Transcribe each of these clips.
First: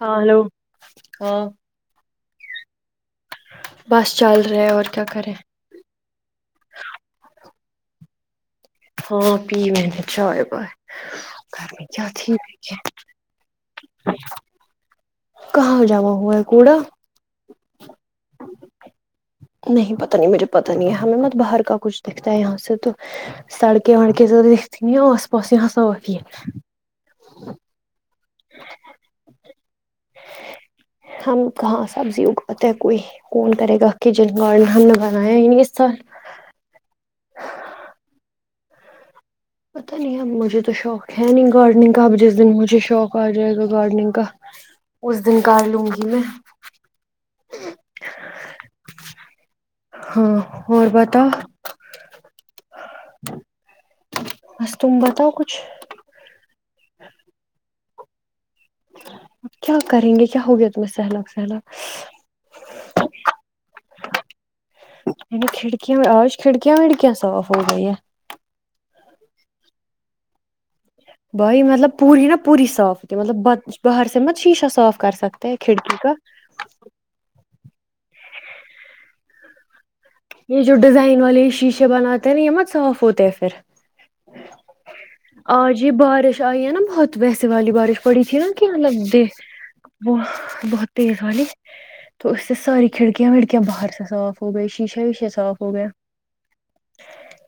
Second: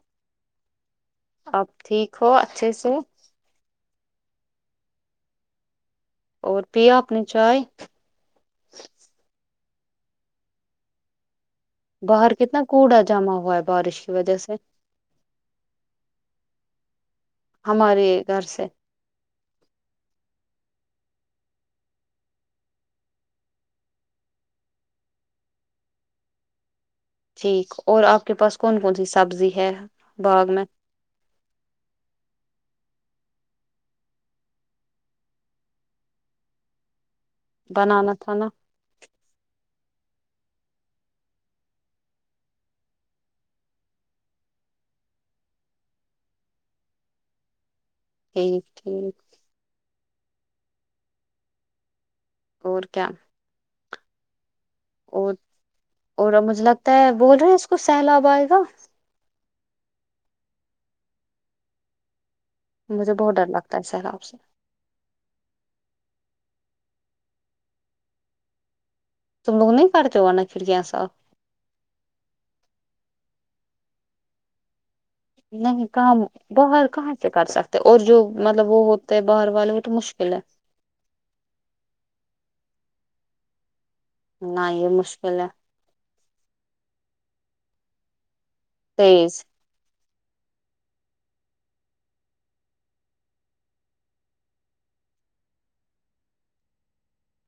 ہاں ہلو ہاں آپ ٹھیک ہو اچھے سے بس چل رہے ہیں اور کیا کریں اور پیا اپنے چائے ہاں پی میں نے چائے وائے باہر کتنا کوڑا جما ہوا ہے بارش کی وجہ سے کہاں جما ہوا ہے کوڑا ہمارے گھر سے نہیں پتہ نہیں مجھے پتہ نہیں ہے ہمیں مت باہر کا کچھ دیکھتا ہے یہاں سے تو سڑکیں وڑکے دیکھتی نہیں آس پاس یہاں سا آتی ہے ٹھیک اور آپ کے پاس کون کون سی سبزی ہے باغ میں ہم کہاں سبزی اگاتے ہیں کوئی کون کرے گا کہی کچن گارڈن ہم نے بنایا ہی نہیں اس سال بنانا تھا نا پتہ نہیں اب مجھے تو شوق ہے نہیں گارڈننگ کا اب جس دن مجھے شوق آ جائے گا گارڈننگ کا اس دن کر لوں گی میں یہی ٹھیک ہاں اور بتا اور کیا بس تم بتاؤ اور کچھ اور مجھے لگتا ہے بول رہے ہیں اس کو سہلاب آئے گا اب کیا کریں گے کیا ہو گیا تمہیں سیلاب سیلاب مجھے بہت ڈر لگتا ہے سیلاب سے کھڑکیاں آج کھڑکیا وڑکیا صاف ہو گئی ہے تم لوگ نہیں کرتے ہو [unintelligible] بھائی مطلب پوری نا پوری صاف ہوتی مطلب بچ باہر سے مت شیشا صاف کر سک نہیں کام باہر کہاں سے کر سک تے اور جو مطلب وہ ہوتے ہے باہر والے وہ تو مشکل ہے یے جو ڈیزائن والے شیشے بناتے ہیں نا یے مت صاف ہوتے ہیں پھر نہیں یے مشکل ہے آج ہی بارش آئی ہے نا بہت ویسے والی بارش پڑی تھی الگ تیز وہ بہت تیز والی تو اس سے ساری کھڑکیاں وڑکیاں باہر سے صاف ہو گئی شیشا ویشا صاف ہو گیا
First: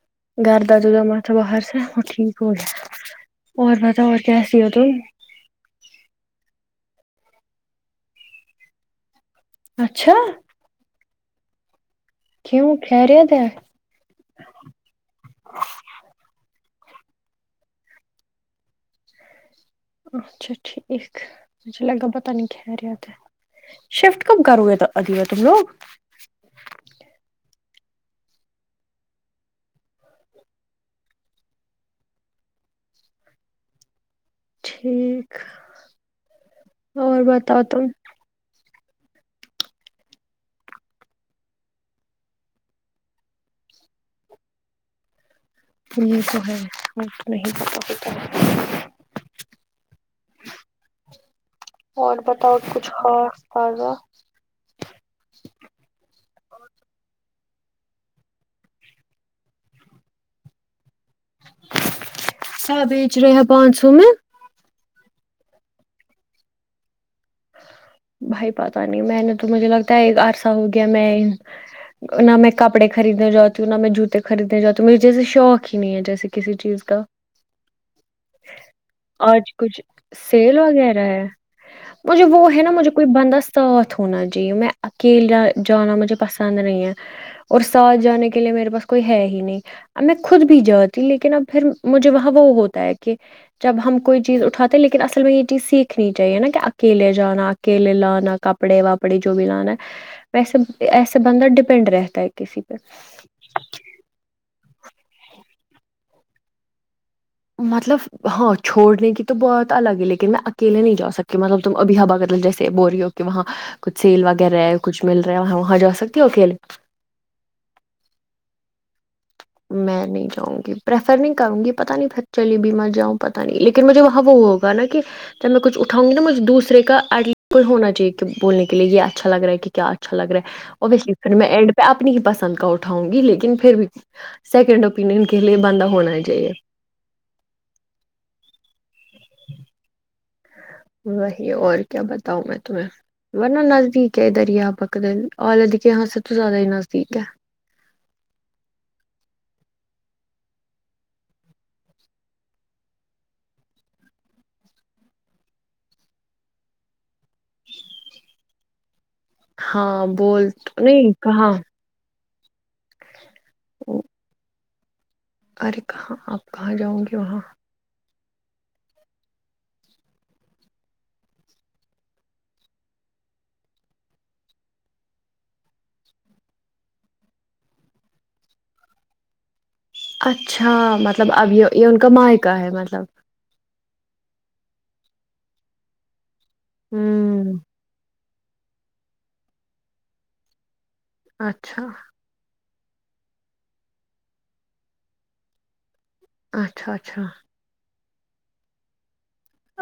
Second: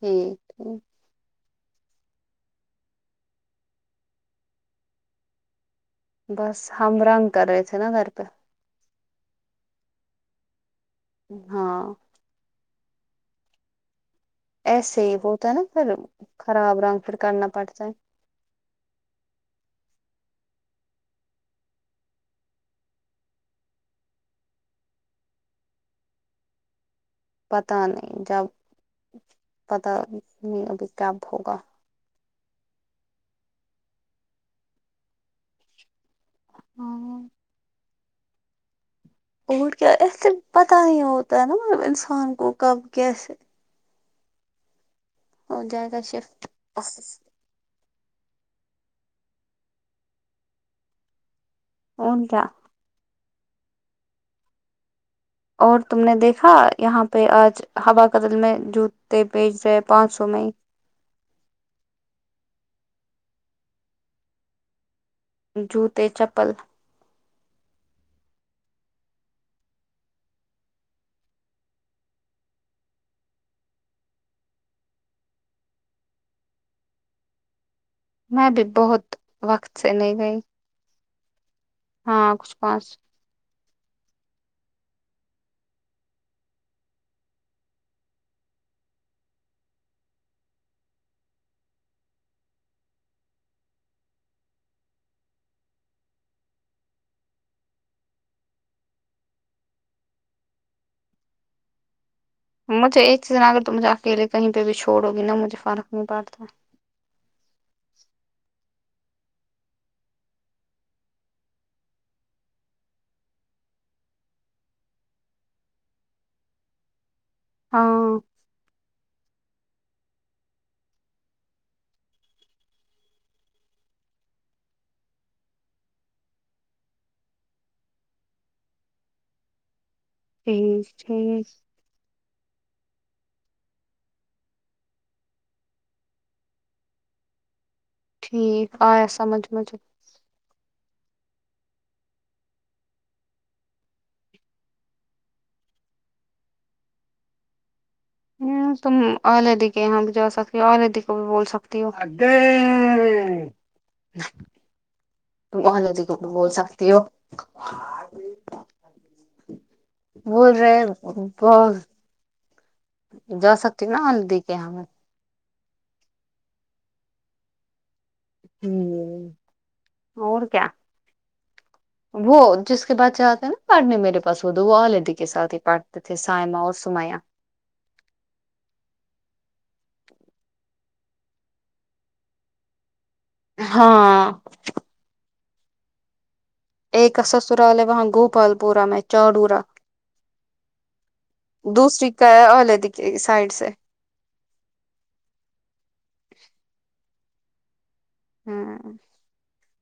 ٹھیک گھرد ٹھیک [unintelligible] میں باہر سے وہ ٹھیک ہو گیا اور بتا اور کیسی ہو تم بس ہم رنگ کر رہے تھے نا گھر پے اچھا ہاں کیوں خیریت ہے ایسے ہی ہوتا ہے نا پھر خراب رنگ پھر کرنا پڑتا ہے اچھا ٹھیک مجھے لگا پتہ نہیں خیریت ہے شفٹ کب کرو گے تو ادیبہ تم لوگ پتہ نہیں جب پتہ نہیں ابھی کب ہوگا ٹھیک اور ہاں بتاؤ تم اور کیا ایسے پتہ نی ہوتا ہے نا مطلب انسان کو کب کیسے ہو جائے گا پھر یے تو شفٹ ہے نہیں [unintelligible] اور بتاؤ کچھ خاص تازہ اور تم نے دیکھا یہاں پے آج ہوا قتل میں جوتے بیچ رہے پانچ سو میں ہی سب بیچ رہے ہیں پانچ سو میں جوتے چپل بھائی پتہ نہیں میں نے تو مجھے لگتا ہے ایک عرصہ ہو گیا میں نہ میں کپڑے خریدنے جاتی ہوں نہ میں جوتے خریدنے جاتی ہوں مجے جیسے شوق ہی نہیں ہے جیسے کسی چیز کا میں بھی بہت آج وقت کچھ سے نہیں گئی سیل وغیرہ ہے مجھے ہاں وہ کچھ ہے نا مجھے پانچ کوئی بندست ساتھ ہونا چاہیے میں اکیلا جانا مجھے پسند نہیں ہے اور ساتھ جانے کے لیے میرے پاس کوئی ہے ہی نہیں اب میں خود بھی جاتی ہ لیکن اب پھر مجھے وہاں وہ ہوتا ہے کہ جب ہم کوئی چیز اٹھاتے لیکن اصل میں یے چیز سیکھنی چاہیے نا کہ کیلے جانا اکیلے لانا کپڑے واپڑے جو بھی لانا ہے ویسے ایسا بندہ ڈپینڈ رہتا ہے کسی پہ مجھے ایک چیز نا اگر تو مجھے اکیے کہیں پے بھی چھوڑو گی نا مجھے فرق نہیں پڑتا مطلب ہاں چھوڑنے کی تو بات الگ ہے لیکن میں اکیلے نہیں جا سکتی مطلب تم ابھی [unintelligible] جیسے بول رہی ہو کہ وہاں کچھ سیل وغیرہ ہے کچھ مل رہا ہے وہاں وہاں جا سکتی ہو اکیلے ہاں میں نہیں جاؤں گی پریفر نہیں کروں گی پتا نہیں چلیے بھی مت جاؤں پتہ نہیں لیکن مجھے وہاں وہ گنا کہ جب میں کچ اٹھاؤ گی نا مجھ دوسرے کا ایٹ ہونا چاہی کی بولنے کے لیے یے اچھا لگ رہا ہے کی کیا اچھا لگ رہا ہے ٹھیک وسے پھر میں ٹھیک ینڈ میں اپنی ہی پسند کا اٹھاؤں گی لیکن پھر بھی سیکنڈ اوپینین کے لیے بندہ ہونا ہی چاہیے ٹھیک آیا سمجھ مجھے وہی اور کیا بتاؤں میں تمہیں ورنہ نزدیک ہے دریا بک دل آلد کے یہاں سے تو زیادہ ہی نزدیک ہے ہمم تم آلیدی کے یہاں بھی جا سکتی ہو آلیدی کو بھی بول سکتی ہو اہلہ دی کو بھی بول سکتی ہو ج ہاں بول نہیں کہاں بہت جا سکتی ہوں نا اہلادی کے یہاں ارے کہاں آپ کہاں جاؤ گی وہاں ہمم اور کیا وہ جس کے بچے آتے ہے نا پڑھنے میرے پاس وہ دو آلدی کے سات ہی پڑ تے تھے سائما اور سمایا اچھا مطلب اب یے یے ان کا مائکا ہے مطلب ہاں ایک کا ہوں سسرال ہے وہاں گوپال پورا میں چاڈورا اچھا دوسری کا ہے آلادی سائڈ سے اچھا اچھا ہاں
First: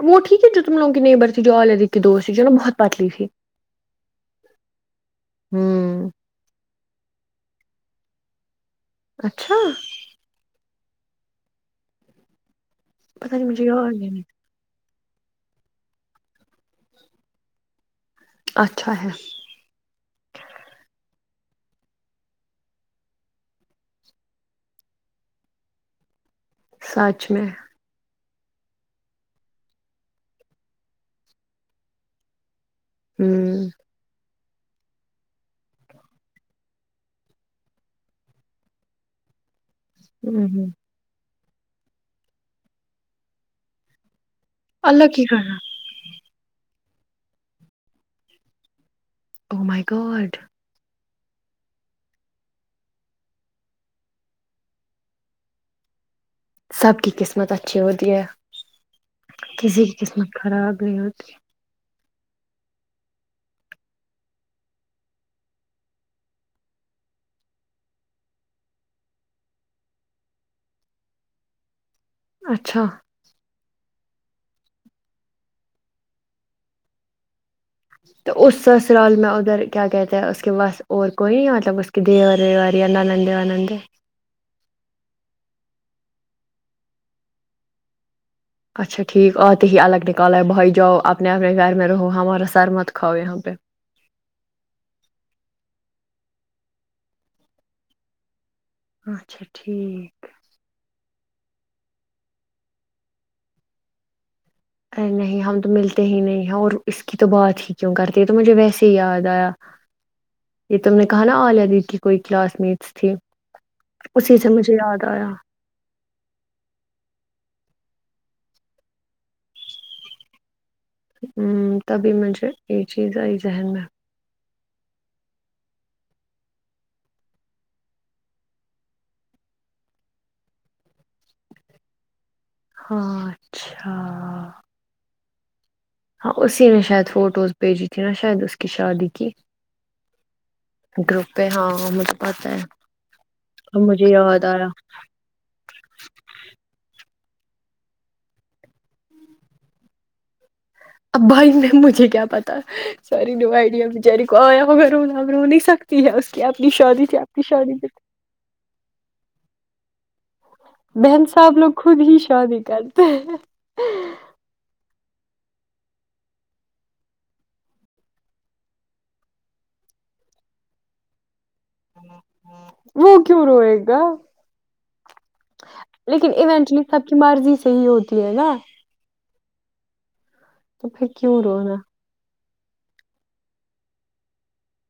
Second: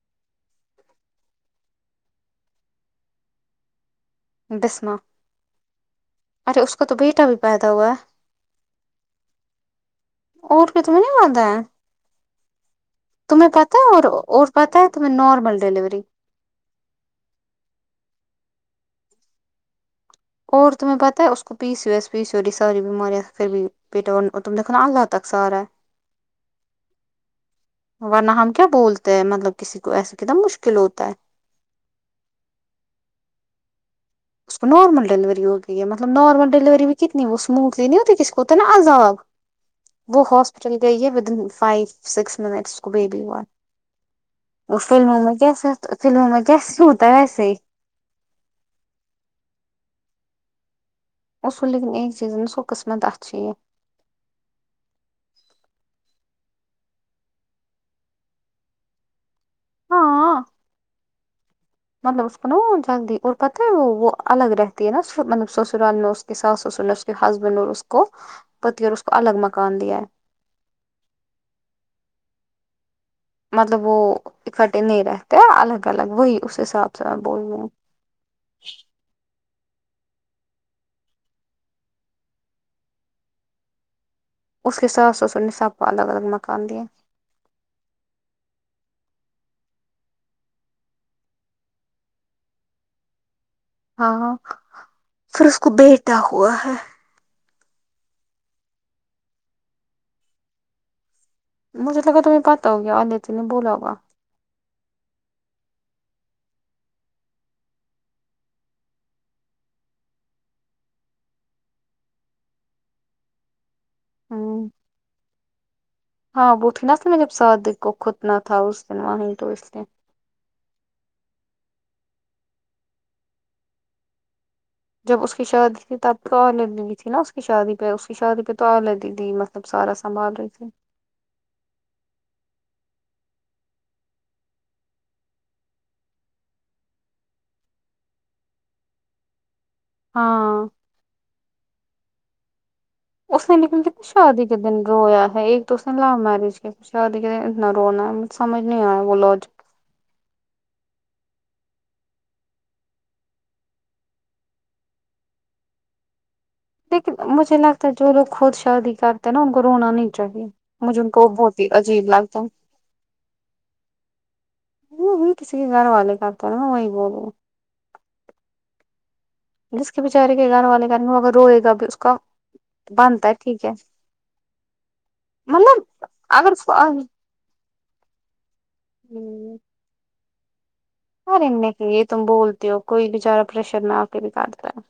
وہ ٹھیک ہے جو تم لوگ کی نیبر تھی جو آلادی کی دوست تھی جو نا بہت پتلی تھی بسمہ ہمم ارے اس کا تو بیٹا بھی پیدا ہوا ہے اچھا اور کیا تمہیں نہیں پتہ ہے نہیں تمہیں مجھے پتہ ہے یاد اور ہی نہیں اور پتہ ہے تمہیں نارمل ڈیلیوری اچھا ہے اور تمہیں پتہ ہے اس کو P saves S P C O D ساری بیماریاں پھر بھی [unintelligible] تک سارا سچ میں ورنہ ہم کیا بولتے ہیں مطلب کسی کو ایسے کتنا مشکل ہوتا ہے ہمم اس کو نارمل ڈللیوری ہو گئی ہے مطلب نارمل ڈیلیوری بھی کتنی وہ سموتھلی نہیں ہوتی کس کو تو نا عذاب وہ ہوں ہاسپٹل گئی ہے ودن فائیو سکس منٹس کو بےبی ہوا وہ اللہ فلموں کی میں کر، کیس فلموں میں کیس سے ہوتا ویسے ہی او مائی گاڈ اس کو لیکن ایک چیز میں اس کو قسمت اچھی ہے سب کی قسمت اچھی ہوتی ہے کسی کی ہاں قسمت خراب نہیں ہوتی مطلب اس کو نا جلدی اور پتہ ہے وہ الگ رہتی ہے نا مطلب سسرال میں کے ساس سسر نے اس کے ہسبینڈ اور اس کو پتی اور اس کو الگ مکان دیا ہے اچھا مطلب وہ اکٹھے نہیں رہتے الگ الگ وہی اس حساب سے میں بول رہی ہوں تو اس سسرال میں ادھر کیا کہتے ہیں اس کے پاس اور کوئی نہیں مطلب اس کے دیور ویور اور یا نندیں ونندیں اسس کے ساس سسر نے سب کو الگ الگ مکان دیا ہے اچھا ٹھیک اتے ہی الگ نکل بھائی جاؤ اپنے اپنے گھر میں رہو ہمارا سر مت کھاؤ یہاں پے ہاں ہاں پھر اس کو بیٹا ہوا ہے اچھا ٹھیک مجھے لگا تمہیں پتہ ہو گا الادی نے بولا ہوگا ارے نہیں ہم تو ملتے ہی نہیں ہیں اور اس کی تو بات ہی کیوں کرتے ہے تو مجھے ویسے ہی یاد آیا یے تم نے کہا نا عالیہ دی کی کوئی کلاس میٹس تھی اسی سے ہ مجھے یاد آیا ہاں [unintelligible] ہمم تبھی مجھے یے چیز آئی ذہن میں جب اس کی شادی تھی تب تو الیہ نہیں تھی نا اس کی شادی پے اس کی شادی الیہ دیدی نہ تب سارا سنبھال رہے تھی ہاں اچھا ہاں اسی نے شاید فوٹوز بھیجی تھی نا شاید اس کی شادی کی ہاں گروپ پے ہے ہاں مجھے پتہ ہے اس نے اب نکل مجھے یاد شادی کے آیا دن رویا ہے ایک تو اسنے لوومیریج کی شادی کے دن اتنا رونا مجھے سمجھ نہیں آیا وہ لاجک اب بھائی میں مجھے کیا پتہ سارے دو ائڈیا بچاری کو آیا ہوگا رونا رو نہیں سکتی ہے کہ اپنی شاک لیکن مجھے لگتا ہے جو لوگ خود شادی کرتے ہیں نا ان کو رونا نہیں چاہیے مجھے ان بہن کو صاحب بہت ہی لوگ خود عجیب ہی لگتا ہے شادی کرتے ہیں وہ وہ کسی کے گھر والے کرتے ہیں نہ وہی بولو جس کے بےچارے کے گھر والے کرنے والے ہوگے روئے گا بھی اس کا وہ بنتا ہے کیوں ٹھیک ہے روئے گا مطلب لیکن اگر ایونچولی سب کی مرضی سے ہی ہوتی ہے نا ہمم تو پھر اور کیوں ان میں رونا سے یے تم بولتے ہو کوئی بچارہ پریشر آ کے نکالتا ہے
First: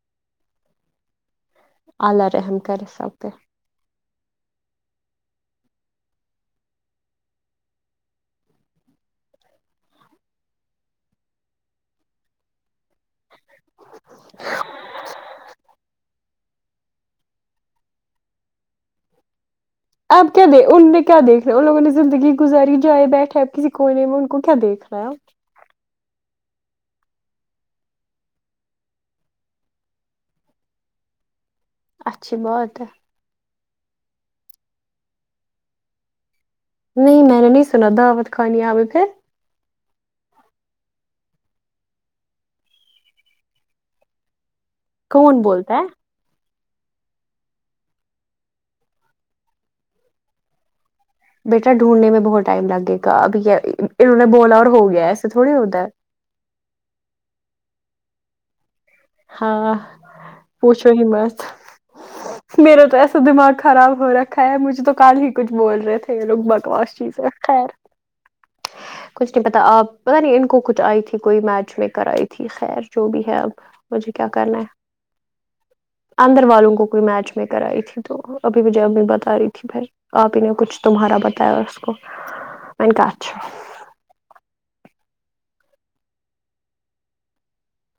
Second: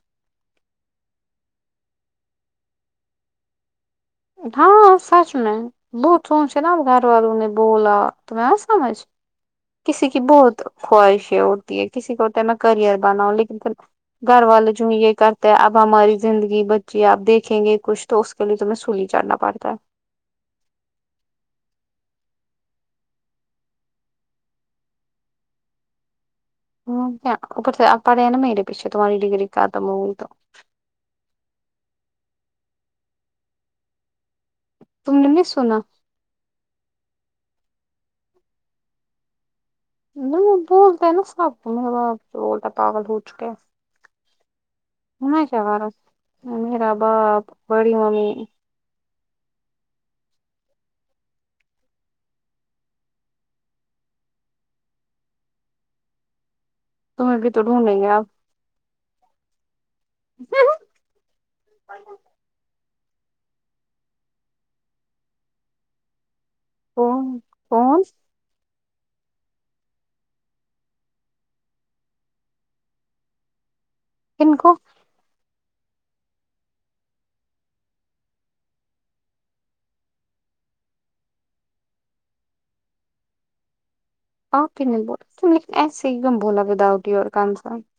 الله رحم کر سکتے ہاں سچ میں بہت سوچ نا گھر والوں نے بولا تمہیں آیا سمجھ کسی کی بہت خواہشیں ہوتی ہے کسی کو میں کریئر بناؤ لیکن پھر گھر والے جو یے کرتے ہیں اب ہماری زندگی بچہ آپ دیکھیں گے کچھ تو اس کے لیے تمہیں سولی چڑھنا پڑتا ہے اب کیا دیک ان نے کیا دیکھنا ہے ان لوگوں نے زندگی گزاری جائے بیٹھے اپ کسی کونے میں ان کو ہمم کیا اوپر سے پڑے ہیں نہ میرے پیچھے تمہاری ڈگری ختم ہو اچھی بات ہے تم نے نہیں سنا نہیں میں نے نہیں سنا دعوت خانی آیا تھے وہ بولتا ہے نا سب کو آپ سے بولتا ہے پاگل ہو چکے ہے کون میں کیا بولتا ہے کروں میرا باپ بڑی ممی بیٹا ڈھونڈنے میں بہت ٹائم لگے گا اب انہوں نے بولا اور ہو گیا ایسے تھوڑی ہوتا ہے تمہیں بھی تو ڈھونڈیں گے اب ہاں پوچھو ہی مت میرا تو ایسا دماغ خراب ہو رکھا ہے مجھے تو کل ہی کچھ بول رہے تھے یے لوگ بکواس چیزیں کون خیر کون کچھ نہیں پتا آپ پتہ نہیں ان کو کچھ آئی تھی کوئی میچ لےکر آئی تھی خیر جو بھی ہے اب مجھے کیا ان کرنا ہے کو اندر والوں کو کوئی میچ لےکر آئی تھی تو ابھی مجھے امی بتا رہی تھی پھر آپی نے کچھ تمہارا بتایا اس کو میں نے کہا اچھا آپ ہی نہیں بولا پھر میں ایسے ایک دم بولا [unintelligible]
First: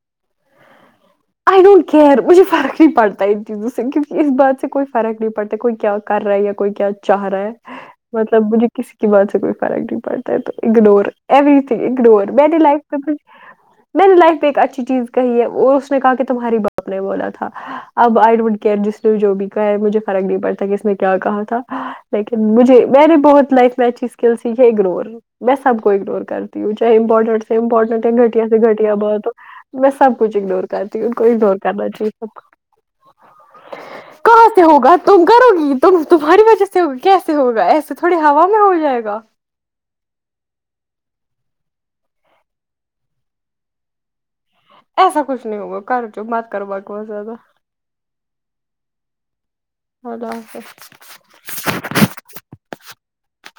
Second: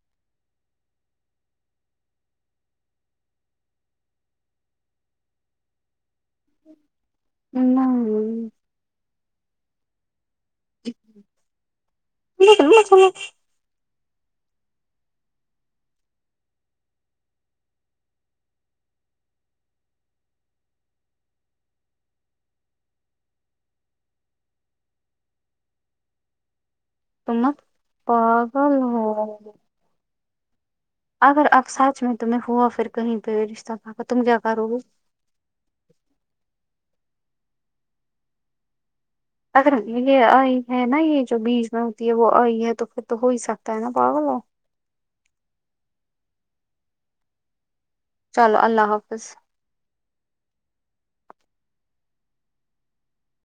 آئی ڈونٹ کیئر مجھے فرق نہیں پڑتا ہے جس انگل سے اس بات سے کوئی فرق نہیں پڑتا کوئی کیا کر رہا ہے یہ کوئی کیا چاہ رہا ہے نہیں مطلب مجھے کسی کی بات سے کوئی فرق نہیں پڑتا ہے تو اگنور ایوری تھنگ اگنور میری لائف میں میں نے لائف پے ایک اچھی چیز کہی ہے اور اس نے کہا کہ تمہاری باپ نے بولا تھا اب آئی ڈونٹ کیئر جس نے جو بھی کہا ہے مجھے فرق نہیں پڑتا کس نے کیا کہا تھا لیکن مجھے میری بہت لائف میں اچھی سکلز یے اگنور میں سب کو اگنور کر ہوں چاہے امپورٹنٹ تم سے امپورٹنٹ یا گھٹیا سے گھٹیا بات ہو میں سب کچھ اگنور کرتی ہوں ان کو اگر اگنور اب کرنا سچ چاہیے میں تو سب تمہے کو ہوا پھر کہیں پے رشتہ قتم تم کیا کہاں سے کرو گی ہوگا تم کروگی تمہاری وجہ سے ہوگی کیسے ہوگا ایسے تھوڑی ہوا میں ہو جائے گا اگر یے آئی ہے نا یےجو بیچ میں ہوتی ہے وہ آئی ہے تو پھر تو ہو ہی سکتا ہے نہ پاگل ہے ایسا کچھ نہیں ہوگا کر جو بات کر بکوا زیادہ چل اللہ حافظ اللہ حافظ